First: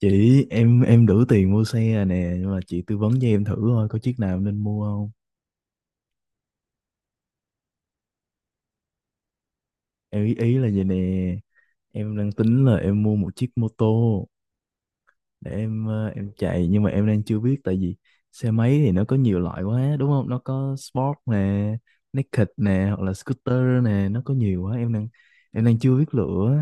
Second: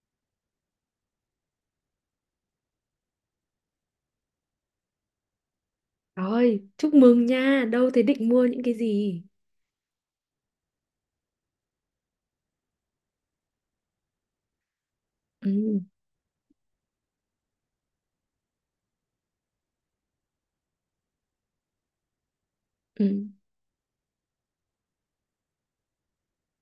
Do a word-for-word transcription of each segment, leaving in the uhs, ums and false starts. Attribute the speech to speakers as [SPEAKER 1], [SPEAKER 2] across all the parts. [SPEAKER 1] Chị, em em đủ tiền mua xe rồi nè, nhưng mà chị tư vấn cho em thử thôi, có chiếc nào nên mua không?
[SPEAKER 2] Rồi, chúc mừng nha. Đâu thế định mua những cái gì?
[SPEAKER 1] Em ý ý là vậy nè. Em đang tính là em mua một chiếc mô tô để
[SPEAKER 2] Ừ,
[SPEAKER 1] em ờ, em chạy, nhưng mà em đang chưa biết, tại vì xe máy thì nó có nhiều loại quá đúng không, nó có sport nè, naked nè, hoặc là
[SPEAKER 2] ừ.
[SPEAKER 1] scooter nè, nó có nhiều quá, em đang em đang chưa biết lựa.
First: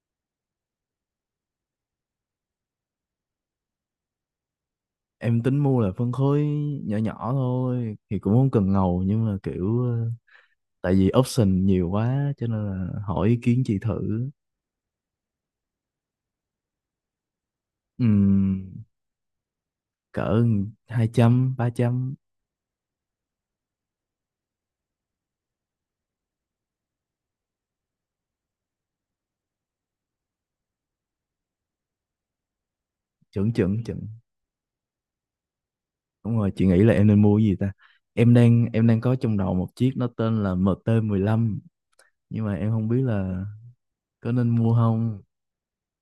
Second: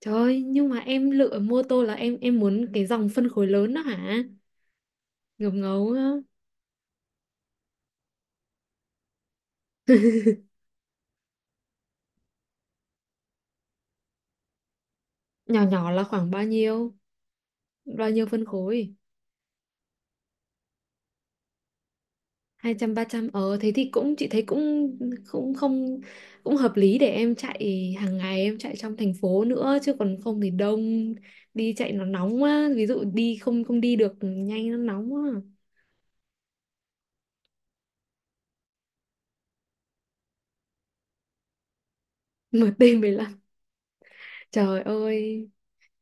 [SPEAKER 2] Trời ơi, nhưng mà em lựa mô tô là em em muốn cái dòng phân khối lớn đó hả?
[SPEAKER 1] Em
[SPEAKER 2] Ngập
[SPEAKER 1] tính mua
[SPEAKER 2] ngấu
[SPEAKER 1] là
[SPEAKER 2] á.
[SPEAKER 1] phân khối nhỏ nhỏ thôi, thì cũng không cần ngầu, nhưng mà kiểu ờ, tại vì option nhiều quá cho nên là hỏi ý kiến chị thử.
[SPEAKER 2] Nhỏ nhỏ là khoảng bao nhiêu? Bao nhiêu phân
[SPEAKER 1] Ừm,
[SPEAKER 2] khối?
[SPEAKER 1] cỡ hai trăm ba trăm.
[SPEAKER 2] Hai trăm ba trăm. Ờ thế thì cũng chị thấy cũng cũng không cũng hợp lý để em chạy hàng ngày, em chạy trong thành phố nữa, chứ còn không thì đông đi chạy nó nóng quá, ví dụ đi
[SPEAKER 1] Chuẩn,
[SPEAKER 2] không không
[SPEAKER 1] chuẩn,
[SPEAKER 2] đi
[SPEAKER 1] chuẩn.
[SPEAKER 2] được nhanh nó nóng quá.
[SPEAKER 1] Đúng rồi, chị nghĩ là em nên mua cái gì ta? Em đang em đang có trong đầu một chiếc, nó tên là em tê mười lăm, nhưng mà em không biết
[SPEAKER 2] em ti mười lăm,
[SPEAKER 1] là có nên mua
[SPEAKER 2] trời
[SPEAKER 1] không.
[SPEAKER 2] ơi.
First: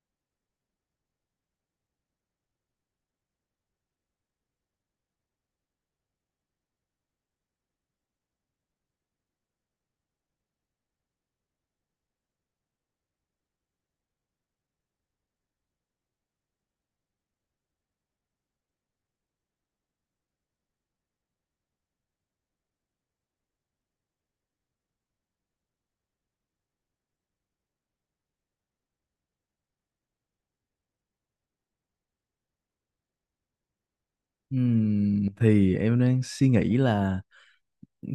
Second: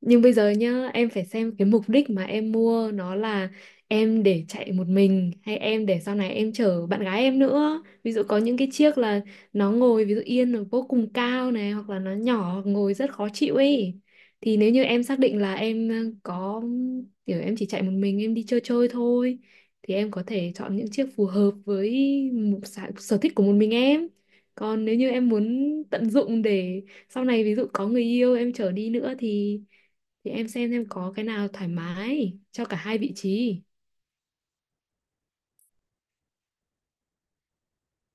[SPEAKER 2] Nhưng bây giờ nhá, em phải xem cái mục đích mà em mua nó là em để chạy một mình hay em để sau này em chở bạn gái em nữa. Ví dụ có những cái chiếc là nó ngồi ví dụ yên nó vô cùng cao này, hoặc là nó nhỏ hoặc ngồi rất khó chịu ấy. Thì nếu như em xác định là em ờ, có kiểu em chỉ chạy một mình em đi chơi chơi thôi thì em có thể chọn những chiếc phù hợp với một sở sở thích của một mình em. Còn nếu như em muốn tận dụng để sau này ví dụ có người yêu em chở đi nữa thì thì em xem em có cái nào thoải mái cho cả hai vị trí.
[SPEAKER 1] Ừm, thì em đang suy nghĩ là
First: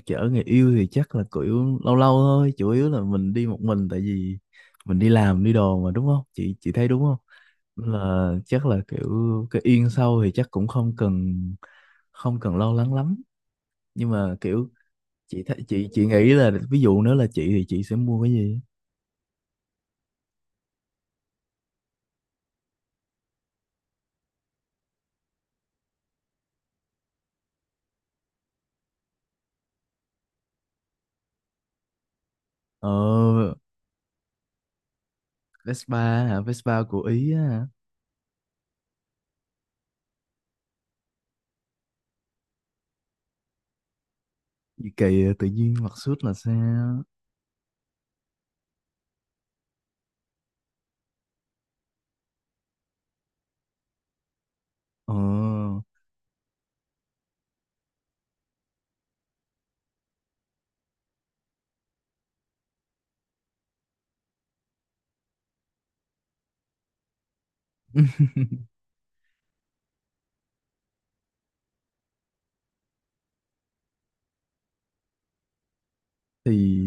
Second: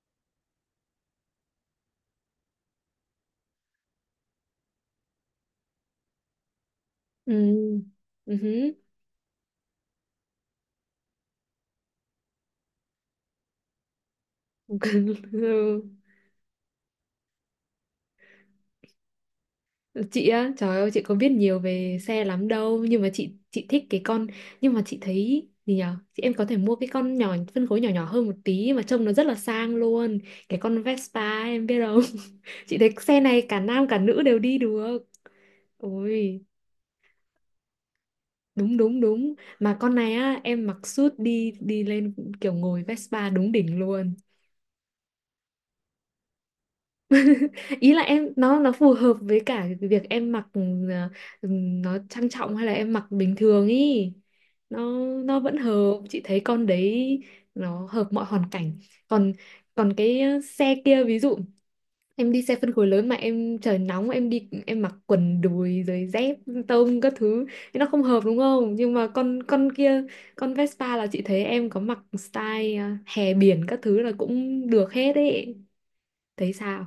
[SPEAKER 1] chở người yêu thì chắc là kiểu lâu lâu thôi, chủ yếu là mình đi một mình, tại vì mình đi làm đi đồ mà đúng không? Chị chị thấy đúng không?
[SPEAKER 2] Ừ.
[SPEAKER 1] Nên là
[SPEAKER 2] Ừ
[SPEAKER 1] chắc
[SPEAKER 2] hứ.
[SPEAKER 1] là kiểu cái yên sau thì chắc cũng không cần không cần lo lắng lắm, nhưng mà kiểu chị thấy- chị chị nghĩ là ví dụ nếu là chị thì chị sẽ mua cái gì.
[SPEAKER 2] Ừ. Chị á, trời ơi, chị có biết nhiều về xe lắm đâu nhưng mà chị chị thích cái con, nhưng mà chị thấy gì nhở, chị em có thể mua cái con nhỏ phân khối nhỏ nhỏ hơn một tí mà trông nó rất là sang luôn, cái con Vespa em biết không. Chị thấy xe này
[SPEAKER 1] Ờ,
[SPEAKER 2] cả nam cả nữ đều đi được.
[SPEAKER 1] Vespa hả?
[SPEAKER 2] Ôi
[SPEAKER 1] Vespa của Ý á hả?
[SPEAKER 2] đúng đúng đúng, mà con này á em mặc suit đi đi lên kiểu ngồi Vespa đúng đỉnh luôn.
[SPEAKER 1] Gì kỳ, tự nhiên mặc suit là sao?
[SPEAKER 2] Ý là em nó nó phù hợp với cả cái việc em mặc, ừ, ừ, nó trang trọng hay là em mặc bình thường ý, nó nó vẫn
[SPEAKER 1] Ờ,
[SPEAKER 2] hợp, chị thấy con đấy nó hợp mọi hoàn cảnh. Còn còn cái ờ, xe kia, ví dụ em đi xe phân khối lớn mà em trời nóng em đi em mặc quần đùi rồi dép tông các thứ thì nó không hợp đúng không, nhưng mà con con kia, con Vespa là chị thấy em có mặc style ờ, hè biển các thứ là cũng được hết ấy, thấy
[SPEAKER 1] thì
[SPEAKER 2] sao.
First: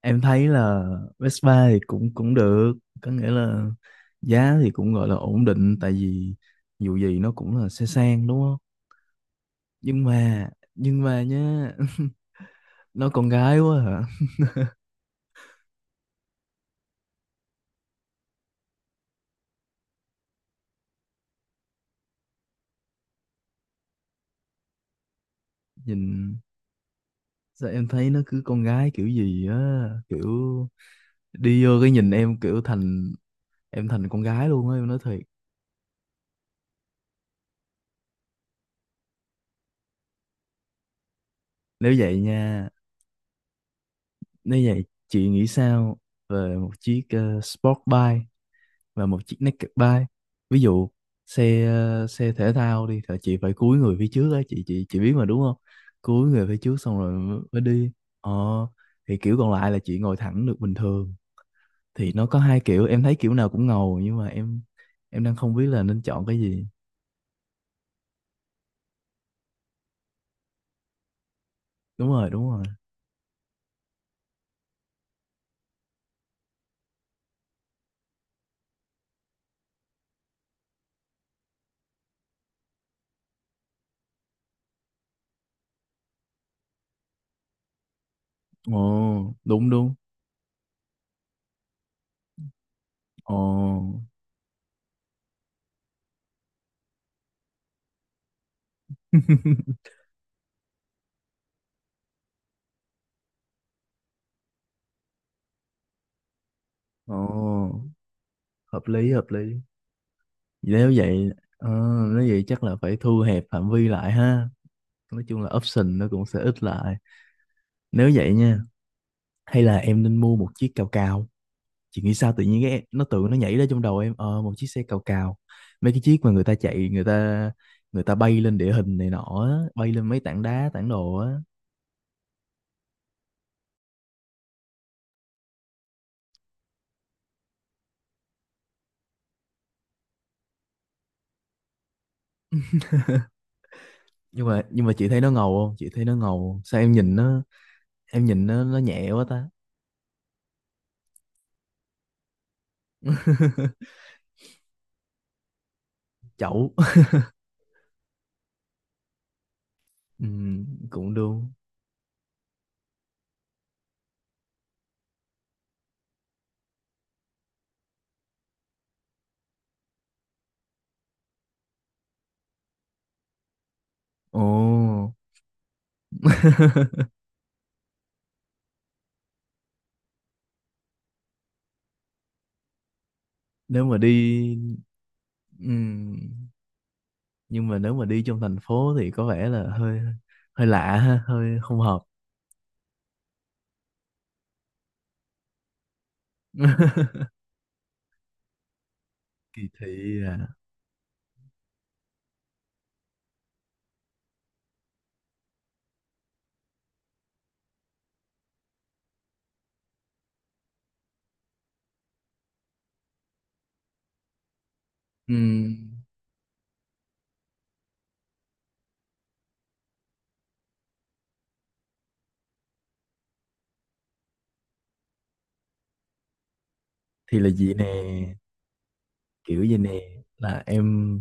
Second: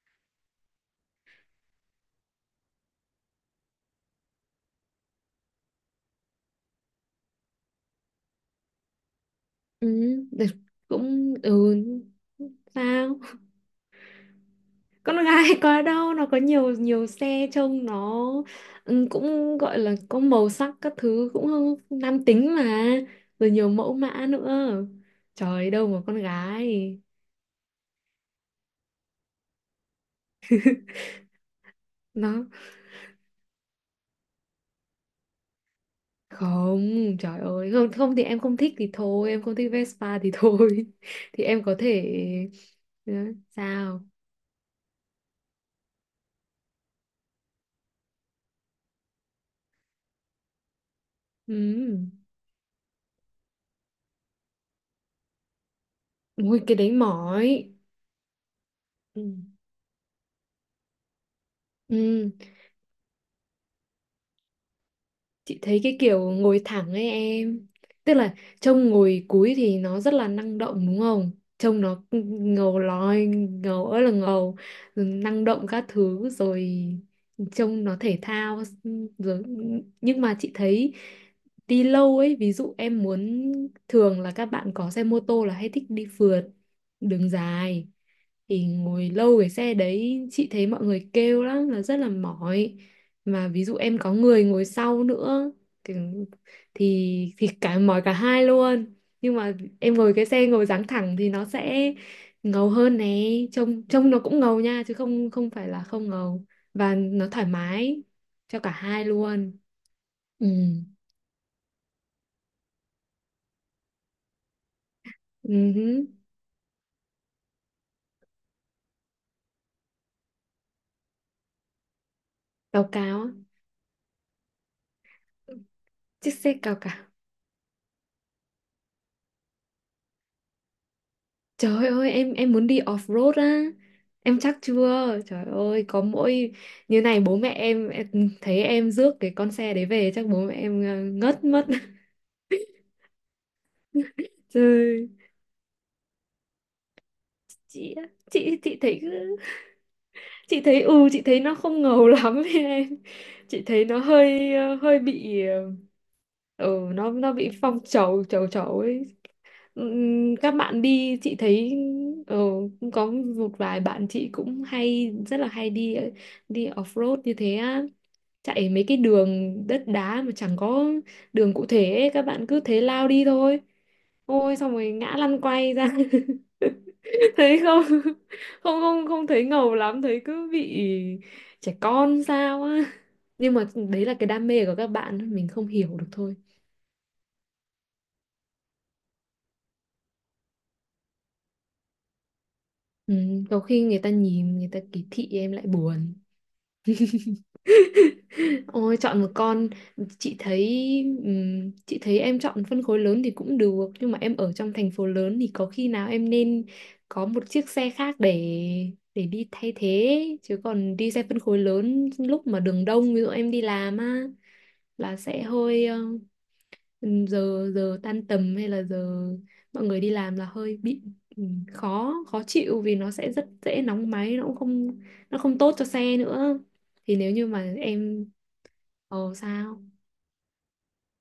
[SPEAKER 1] em thấy là Vespa thì cũng cũng được, có nghĩa là giá thì cũng gọi là ổn định, tại vì dù gì nó cũng là xe sang đúng không,
[SPEAKER 2] Ừ,
[SPEAKER 1] nhưng
[SPEAKER 2] được,
[SPEAKER 1] mà, nhưng mà
[SPEAKER 2] cũng
[SPEAKER 1] nhá
[SPEAKER 2] ừ,
[SPEAKER 1] Nó con
[SPEAKER 2] sao
[SPEAKER 1] gái quá hả?
[SPEAKER 2] con gái. Có đâu, nó có nhiều nhiều xe trông nó ừ, cũng gọi là có màu sắc các thứ cũng nam tính mà, rồi nhiều mẫu mã nữa, trời đâu mà con
[SPEAKER 1] Nhìn
[SPEAKER 2] gái.
[SPEAKER 1] sao em thấy nó cứ con gái kiểu gì á, kiểu đi vô cái nhìn em
[SPEAKER 2] Nó
[SPEAKER 1] kiểu thành em thành con gái luôn á, em nói thiệt.
[SPEAKER 2] không, trời ơi không không, thì em không thích thì thôi, em không thích Vespa thì thôi. Thì em có
[SPEAKER 1] Nếu
[SPEAKER 2] thể.
[SPEAKER 1] vậy nha,
[SPEAKER 2] Ừ, sao.
[SPEAKER 1] nếu vậy chị nghĩ sao về một chiếc ờ, sport bike và một chiếc naked bike? Ví dụ
[SPEAKER 2] Ừ.
[SPEAKER 1] xe ờ, xe thể thao đi thì chị phải cúi người phía trước á, chị chị chị biết mà đúng không? Cúi người phía
[SPEAKER 2] Ui cái
[SPEAKER 1] trước
[SPEAKER 2] đấy
[SPEAKER 1] xong rồi mới mới
[SPEAKER 2] mỏi.
[SPEAKER 1] đi. Ờ, thì
[SPEAKER 2] Ừ.
[SPEAKER 1] kiểu còn lại là chị ngồi thẳng được bình thường, thì nó
[SPEAKER 2] Ừ.
[SPEAKER 1] có hai kiểu, em thấy kiểu nào cũng ngầu, nhưng mà em em đang không
[SPEAKER 2] Chị
[SPEAKER 1] biết
[SPEAKER 2] thấy
[SPEAKER 1] là
[SPEAKER 2] cái
[SPEAKER 1] nên chọn
[SPEAKER 2] kiểu
[SPEAKER 1] cái
[SPEAKER 2] ngồi
[SPEAKER 1] gì.
[SPEAKER 2] thẳng ấy em. Tức là trông ngồi cúi thì nó rất là năng động đúng không? Trông nó
[SPEAKER 1] Đúng rồi, đúng rồi.
[SPEAKER 2] ngầu lòi, ngầu ơi là ngầu, rồi năng động các thứ, rồi trông nó thể thao, rồi. Nhưng mà chị thấy đi lâu ấy. Ví dụ em muốn, thường là các bạn có xe mô tô là hay thích đi phượt đường dài, thì ngồi
[SPEAKER 1] Ồ,
[SPEAKER 2] lâu cái
[SPEAKER 1] đúng,
[SPEAKER 2] xe
[SPEAKER 1] đúng.
[SPEAKER 2] đấy chị thấy mọi người kêu lắm là rất là mỏi.
[SPEAKER 1] Ồ.
[SPEAKER 2] Mà ví dụ em có người ngồi sau nữa thì thì, thì cả mỏi cả hai luôn. Nhưng mà em ngồi cái xe ngồi dáng thẳng thì nó sẽ ngầu hơn nè, trông trông nó cũng ngầu nha chứ không không phải là không ngầu, và nó thoải
[SPEAKER 1] Ồ,
[SPEAKER 2] mái cho cả
[SPEAKER 1] hợp
[SPEAKER 2] hai
[SPEAKER 1] lý hợp
[SPEAKER 2] luôn.
[SPEAKER 1] lý.
[SPEAKER 2] Ừ.
[SPEAKER 1] Nếu vậy, ờ, nếu vậy chắc là phải thu hẹp phạm vi lại ha. Nói chung là option
[SPEAKER 2] Uh.
[SPEAKER 1] nó cũng sẽ ít lại. Nếu vậy nha, hay là em nên mua một chiếc cào cào. Chị nghĩ sao, tự nhiên
[SPEAKER 2] Báo
[SPEAKER 1] cái nó
[SPEAKER 2] cáo
[SPEAKER 1] tự
[SPEAKER 2] á.
[SPEAKER 1] nó nhảy ra trong đầu em ờ một chiếc xe cào cào. Mấy cái chiếc
[SPEAKER 2] Chiếc
[SPEAKER 1] mà người
[SPEAKER 2] xe
[SPEAKER 1] ta
[SPEAKER 2] cao
[SPEAKER 1] chạy, người
[SPEAKER 2] cả.
[SPEAKER 1] ta người ta bay lên địa hình này nọ, á, bay lên mấy tảng đá, tảng đồ á.
[SPEAKER 2] Trời ơi em em muốn đi off-road á. Em chắc chưa, trời ơi, có mỗi như này bố mẹ em, em thấy em rước cái con xe đấy về chắc bố mẹ em ờ, ngất mất.
[SPEAKER 1] Nhưng mà nhưng mà chị
[SPEAKER 2] Trời
[SPEAKER 1] thấy nó ngầu không? Chị thấy nó ngầu không? Sao em nhìn nó,
[SPEAKER 2] chị á,
[SPEAKER 1] em nhìn
[SPEAKER 2] chị
[SPEAKER 1] nó nó
[SPEAKER 2] chị thấy
[SPEAKER 1] nhẹ quá ta.
[SPEAKER 2] chị thấy ừ chị thấy nó không ngầu lắm ấy em. Chị thấy nó hơi ờ, hơi bị ờ,
[SPEAKER 1] Chậu.
[SPEAKER 2] ừ, nó nó bị phong trầu trầu trầu ấy.
[SPEAKER 1] Ừ,
[SPEAKER 2] Ừm, các bạn
[SPEAKER 1] cũng
[SPEAKER 2] đi
[SPEAKER 1] được.
[SPEAKER 2] chị thấy ờ, cũng có một vài bạn chị cũng hay rất là hay đi đi off-road như thế á, chạy mấy cái đường đất đá mà chẳng có đường cụ thể ấy. Các bạn cứ thế lao đi thôi,
[SPEAKER 1] Ồ,
[SPEAKER 2] ôi xong rồi ngã lăn quay ra. Thấy không, không không không thấy ngầu lắm, thấy cứ bị trẻ con sao á, nhưng mà
[SPEAKER 1] nếu mà
[SPEAKER 2] đấy là cái
[SPEAKER 1] đi,
[SPEAKER 2] đam mê của các bạn mình không hiểu được
[SPEAKER 1] ừm,
[SPEAKER 2] thôi.
[SPEAKER 1] nhưng mà nếu mà đi trong thành phố thì có vẻ là hơi hơi lạ ha, hơi không hợp.
[SPEAKER 2] Ừ, có khi người ta nhìn người ta kỳ thị em lại buồn. Ôi chọn một
[SPEAKER 1] Kỳ
[SPEAKER 2] con,
[SPEAKER 1] thị
[SPEAKER 2] chị
[SPEAKER 1] à.
[SPEAKER 2] thấy ừm, chị thấy em chọn phân khối lớn thì cũng được, nhưng mà em ở trong thành phố lớn thì có khi nào em nên có một chiếc xe khác để để đi thay thế, chứ còn đi xe phân khối lớn lúc mà đường đông ví dụ em đi làm á là sẽ hơi ờ,
[SPEAKER 1] Ừm,
[SPEAKER 2] giờ giờ tan tầm hay là giờ mọi người đi làm là hơi bị ừm, khó khó chịu vì nó sẽ rất dễ nóng máy, nó cũng không, nó không tốt cho xe nữa. Thì nếu
[SPEAKER 1] thì
[SPEAKER 2] như
[SPEAKER 1] là
[SPEAKER 2] mà
[SPEAKER 1] gì
[SPEAKER 2] em.
[SPEAKER 1] nè,
[SPEAKER 2] Ồ
[SPEAKER 1] kiểu gì
[SPEAKER 2] sao?
[SPEAKER 1] nè, là em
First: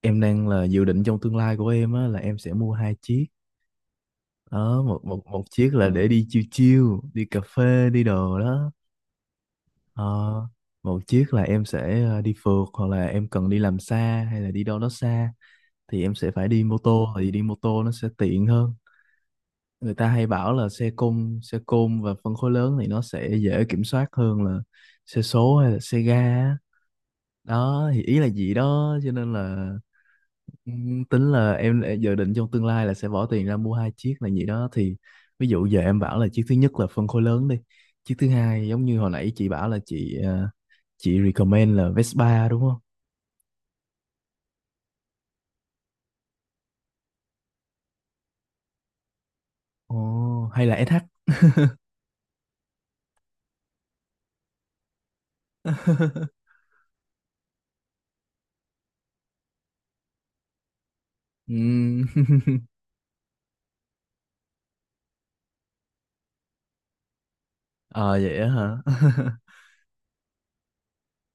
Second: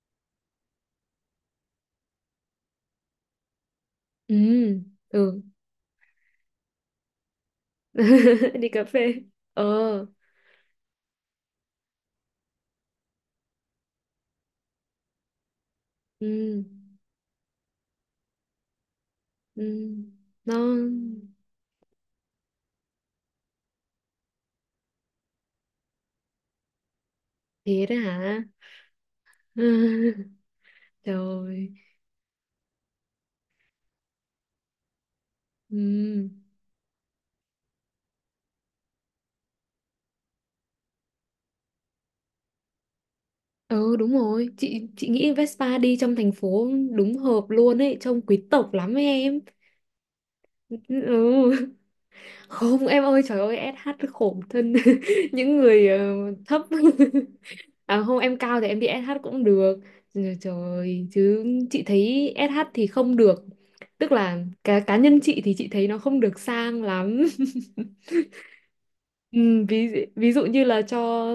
[SPEAKER 1] em đang là dự định trong tương lai của em á là em sẽ mua hai chiếc.
[SPEAKER 2] Ừ,
[SPEAKER 1] Đó, một một
[SPEAKER 2] ừ.
[SPEAKER 1] một chiếc là để đi chill chill, đi cà phê, đi đồ
[SPEAKER 2] Đi
[SPEAKER 1] đó.
[SPEAKER 2] cà phê. Ờ,
[SPEAKER 1] Ờ, một chiếc là em sẽ ờ, đi phượt, hoặc là em cần đi làm xa hay là đi đâu đó xa, thì em sẽ phải đi
[SPEAKER 2] ừ,
[SPEAKER 1] mô tô, thì đi mô tô nó sẽ tiện hơn. Người
[SPEAKER 2] ừ.
[SPEAKER 1] ta hay bảo
[SPEAKER 2] Nó
[SPEAKER 1] là xe côn xe côn và phân khối lớn thì nó sẽ dễ kiểm soát hơn là xe số hay là xe ga á.
[SPEAKER 2] thiệt
[SPEAKER 1] Đó
[SPEAKER 2] đó
[SPEAKER 1] thì ý là
[SPEAKER 2] hả?
[SPEAKER 1] gì đó, cho nên là ừm, tính là
[SPEAKER 2] Trời.
[SPEAKER 1] em đã dự định trong tương lai là sẽ bỏ tiền ra mua hai chiếc là gì đó, thì ví dụ giờ em bảo là
[SPEAKER 2] Ừ.
[SPEAKER 1] chiếc thứ nhất là phân khối lớn đi, chiếc thứ hai giống như hồi nãy chị bảo là chị ờ, chị recommend là Vespa đúng không.
[SPEAKER 2] Ừ đúng rồi, chị chị nghĩ Vespa đi trong thành phố đúng hợp luôn ấy, trông quý tộc lắm ấy em.
[SPEAKER 1] Ồ, hay là ét hát?
[SPEAKER 2] Ừ. Không em ơi trời ơi, ét hát khổ thân. Những người ờ, thấp. À không em cao thì em đi ét hát cũng được. Rồi, trời ơi, chứ chị
[SPEAKER 1] Ừm.
[SPEAKER 2] thấy ét hát thì không được, tức là cá cá nhân chị thì chị thấy nó không được sang lắm.
[SPEAKER 1] Ờ vậy á hả?
[SPEAKER 2] Ừ, ví ví dụ như là cho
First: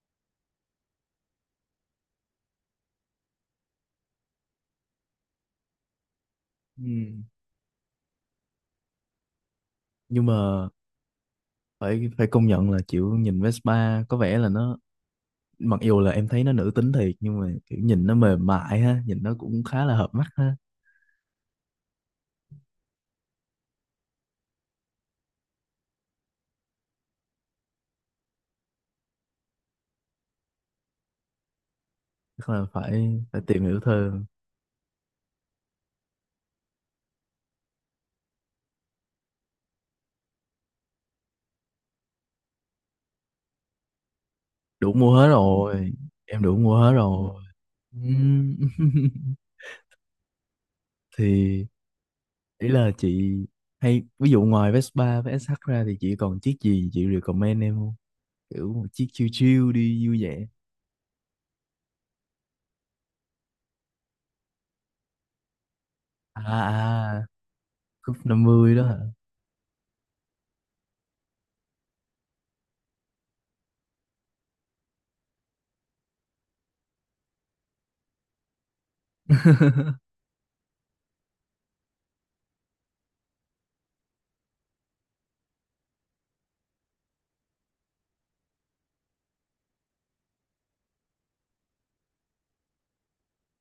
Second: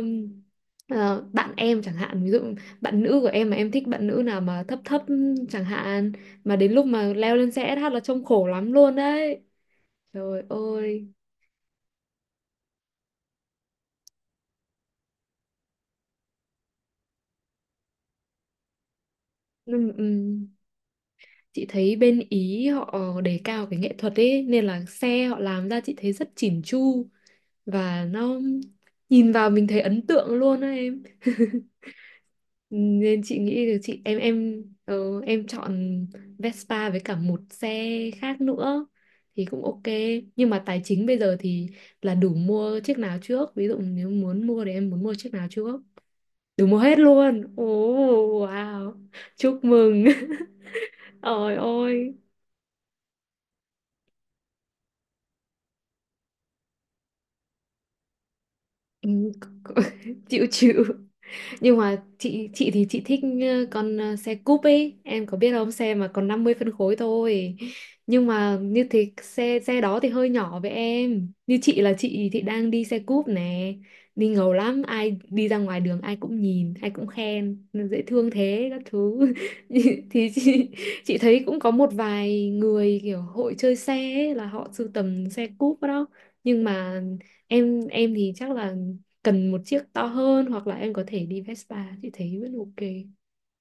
[SPEAKER 2] ờ, bạn em chẳng hạn, ví dụ bạn nữ của em mà em thích bạn nữ nào mà thấp thấp chẳng hạn, mà đến
[SPEAKER 1] Ừ.
[SPEAKER 2] lúc mà leo lên xe ét hát là trông khổ lắm luôn đấy,
[SPEAKER 1] Nhưng
[SPEAKER 2] trời
[SPEAKER 1] mà
[SPEAKER 2] ơi.
[SPEAKER 1] phải phải công nhận là kiểu nhìn Vespa có vẻ là nó, mặc dù là em thấy nó nữ tính thiệt nhưng mà kiểu nhìn nó mềm mại ha, nhìn nó cũng khá
[SPEAKER 2] Ừm,
[SPEAKER 1] là hợp mắt
[SPEAKER 2] ừm.
[SPEAKER 1] ha.
[SPEAKER 2] Chị thấy bên Ý họ đề cao cái nghệ thuật ấy nên là xe họ làm ra chị thấy rất chỉn chu, và nó nhìn vào mình thấy ấn tượng luôn á em.
[SPEAKER 1] Chắc là phải
[SPEAKER 2] Nên chị
[SPEAKER 1] phải tìm
[SPEAKER 2] nghĩ là
[SPEAKER 1] hiểu
[SPEAKER 2] chị em
[SPEAKER 1] thêm.
[SPEAKER 2] em ờ, em chọn Vespa với cả một xe khác nữa thì cũng ok, nhưng mà tài chính bây giờ thì là đủ mua chiếc nào trước, ví dụ nếu muốn mua thì em
[SPEAKER 1] Đủ
[SPEAKER 2] muốn mua
[SPEAKER 1] mua hết
[SPEAKER 2] chiếc nào trước.
[SPEAKER 1] rồi. Em đủ
[SPEAKER 2] Đủ
[SPEAKER 1] mua
[SPEAKER 2] mua
[SPEAKER 1] hết
[SPEAKER 2] hết
[SPEAKER 1] rồi.
[SPEAKER 2] luôn ồ,
[SPEAKER 1] Ừm.
[SPEAKER 2] wow, chúc mừng. Ôi
[SPEAKER 1] Thì
[SPEAKER 2] ôi.
[SPEAKER 1] ý là chị, hay ví dụ ngoài Vespa với ét hát ra thì chị còn chiếc gì chị recommend em không? Kiểu một chiếc
[SPEAKER 2] Ừ,
[SPEAKER 1] chill
[SPEAKER 2] c-
[SPEAKER 1] chill
[SPEAKER 2] c-
[SPEAKER 1] đi vui vẻ.
[SPEAKER 2] chịu chịu, nhưng mà chị chị thì chị thích ờ, con ờ, xe cúp ấy em có biết không, xe mà còn
[SPEAKER 1] À,
[SPEAKER 2] năm mươi phân khối
[SPEAKER 1] à,
[SPEAKER 2] thôi.
[SPEAKER 1] cúp
[SPEAKER 2] Nhưng mà
[SPEAKER 1] năm mươi
[SPEAKER 2] như
[SPEAKER 1] đó.
[SPEAKER 2] thế xe xe đó thì hơi nhỏ với em, như chị là chị thì đang đi xe cúp nè, đi ngầu lắm ai đi ra ngoài đường ai cũng nhìn ai cũng khen "Nó dễ thương thế" các thứ. Thì chị chị thấy cũng có một vài người kiểu hội chơi xe ấy, là họ sưu tầm xe cúp đó, nhưng mà em em thì chắc là cần một chiếc to hơn, hoặc là em có thể đi Vespa chị thấy vẫn ok.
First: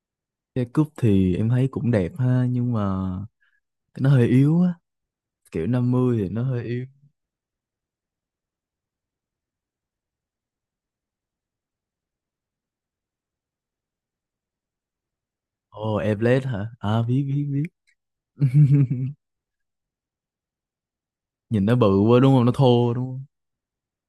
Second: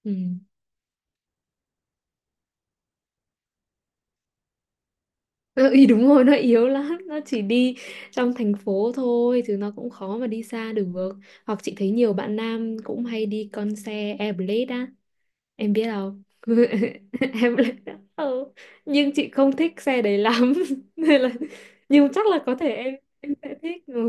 [SPEAKER 2] Ừ.
[SPEAKER 1] Cái cúp thì em thấy cũng đẹp ha, nhưng mà nó hơi yếu á, kiểu
[SPEAKER 2] Ừ,
[SPEAKER 1] năm
[SPEAKER 2] đúng
[SPEAKER 1] mươi
[SPEAKER 2] rồi
[SPEAKER 1] thì
[SPEAKER 2] nó
[SPEAKER 1] nó hơi
[SPEAKER 2] yếu
[SPEAKER 1] yếu.
[SPEAKER 2] lắm, nó chỉ đi trong thành phố thôi chứ nó cũng khó mà đi xa được. Hoặc chị thấy nhiều bạn nam cũng hay đi con xe Airblade á em biết
[SPEAKER 1] Ồ, oh,
[SPEAKER 2] không.
[SPEAKER 1] Airblade hả? À, biết, biết, biết.
[SPEAKER 2] Airblade á ừ. Nhưng chị không thích xe đấy lắm nên là,
[SPEAKER 1] Nhìn nó bự
[SPEAKER 2] nhưng
[SPEAKER 1] quá
[SPEAKER 2] chắc
[SPEAKER 1] đúng
[SPEAKER 2] là
[SPEAKER 1] không, nó
[SPEAKER 2] có thể
[SPEAKER 1] thô
[SPEAKER 2] em
[SPEAKER 1] đúng không?
[SPEAKER 2] em sẽ thích, ừ,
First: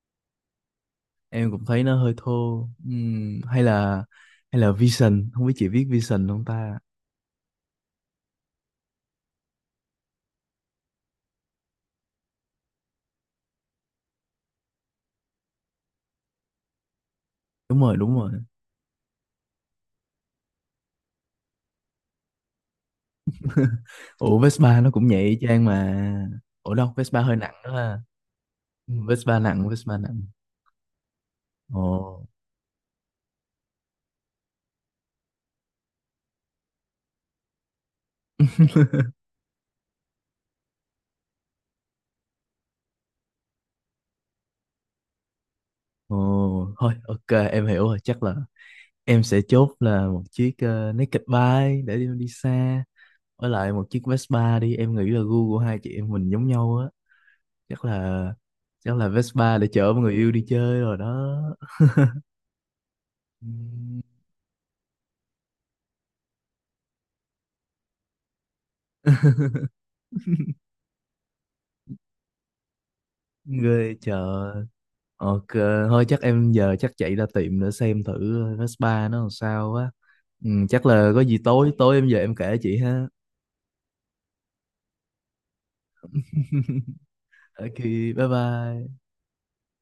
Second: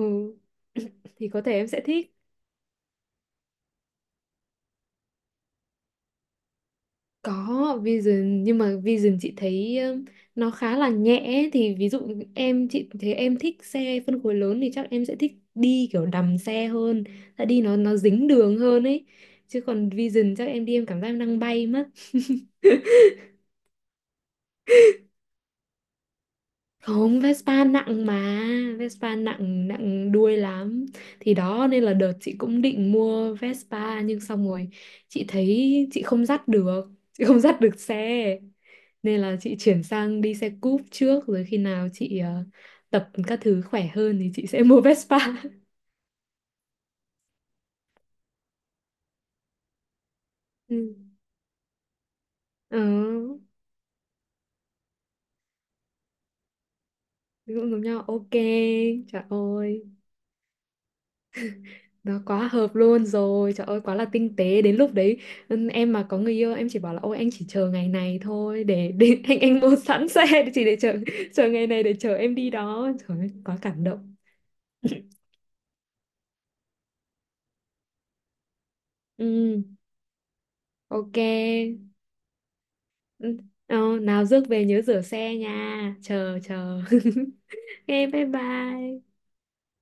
[SPEAKER 2] thì có
[SPEAKER 1] Em
[SPEAKER 2] thể
[SPEAKER 1] cũng
[SPEAKER 2] em sẽ
[SPEAKER 1] thấy nó
[SPEAKER 2] thích.
[SPEAKER 1] hơi thô. Ừm, hay là hay là Vision, không biết chị biết Vision không ta.
[SPEAKER 2] Có Vision nhưng mà Vision chị thấy um, nó khá là nhẹ ấy. Thì ví dụ em chị thấy em thích xe phân khối lớn thì chắc em sẽ thích đi kiểu đầm xe hơn, tại đi nó
[SPEAKER 1] Đúng rồi,
[SPEAKER 2] nó
[SPEAKER 1] đúng
[SPEAKER 2] dính
[SPEAKER 1] rồi.
[SPEAKER 2] đường hơn ấy. Chứ còn Vision chắc em đi em cảm giác em đang bay mất.
[SPEAKER 1] Ủa Vespa nó cũng nhẹ y chang mà. Ủa đâu, Vespa
[SPEAKER 2] Không,
[SPEAKER 1] hơi nặng
[SPEAKER 2] Vespa
[SPEAKER 1] đó ha.
[SPEAKER 2] nặng mà,
[SPEAKER 1] Ừm,
[SPEAKER 2] Vespa
[SPEAKER 1] Vespa nặng,
[SPEAKER 2] nặng
[SPEAKER 1] Vespa
[SPEAKER 2] nặng
[SPEAKER 1] nặng.
[SPEAKER 2] đuôi lắm. Thì đó
[SPEAKER 1] Ồ.
[SPEAKER 2] nên là đợt chị cũng định mua Vespa nhưng xong rồi chị thấy chị không dắt được, chị không dắt được xe. Nên là chị chuyển sang đi xe cúp trước rồi khi nào chị ờ, tập các thứ khỏe hơn thì chị sẽ mua Vespa.
[SPEAKER 1] Ồ, thôi ok em hiểu rồi, chắc là em sẽ chốt là một chiếc uh,
[SPEAKER 2] Ừ.
[SPEAKER 1] naked bike để đi, đi,
[SPEAKER 2] Ờ,
[SPEAKER 1] xa, với lại một chiếc Vespa. Đi em nghĩ là gu của hai chị em mình giống nhau á,
[SPEAKER 2] cũng giống
[SPEAKER 1] chắc
[SPEAKER 2] nhau.
[SPEAKER 1] là,
[SPEAKER 2] Ok.
[SPEAKER 1] chắc là
[SPEAKER 2] Trời
[SPEAKER 1] Vespa để
[SPEAKER 2] ơi.
[SPEAKER 1] chở người yêu đi chơi rồi đó.
[SPEAKER 2] Nó quá hợp luôn rồi, trời ơi quá
[SPEAKER 1] Ừm.
[SPEAKER 2] là tinh tế. Đến lúc đấy ừ, em mà có người yêu em chỉ bảo là ôi anh chỉ chờ ngày này thôi, Để, để anh anh mua sẵn xe để chỉ để chờ chờ ngày này để chờ em đi đó, trời ơi quá cảm
[SPEAKER 1] Ghê
[SPEAKER 2] động.
[SPEAKER 1] chợ. Ok, thôi chắc em giờ chắc chạy ra tiệm để xem thử Vespa nó làm
[SPEAKER 2] Ừ
[SPEAKER 1] sao á. Ừm, chắc là
[SPEAKER 2] ok.
[SPEAKER 1] có gì tối tối em về em kể chị ha.
[SPEAKER 2] Ừ, ờ, nào rước về nhớ rửa xe nha. Chờ chờ.
[SPEAKER 1] Ok,
[SPEAKER 2] Ok
[SPEAKER 1] bye
[SPEAKER 2] bye
[SPEAKER 1] bye.
[SPEAKER 2] bye.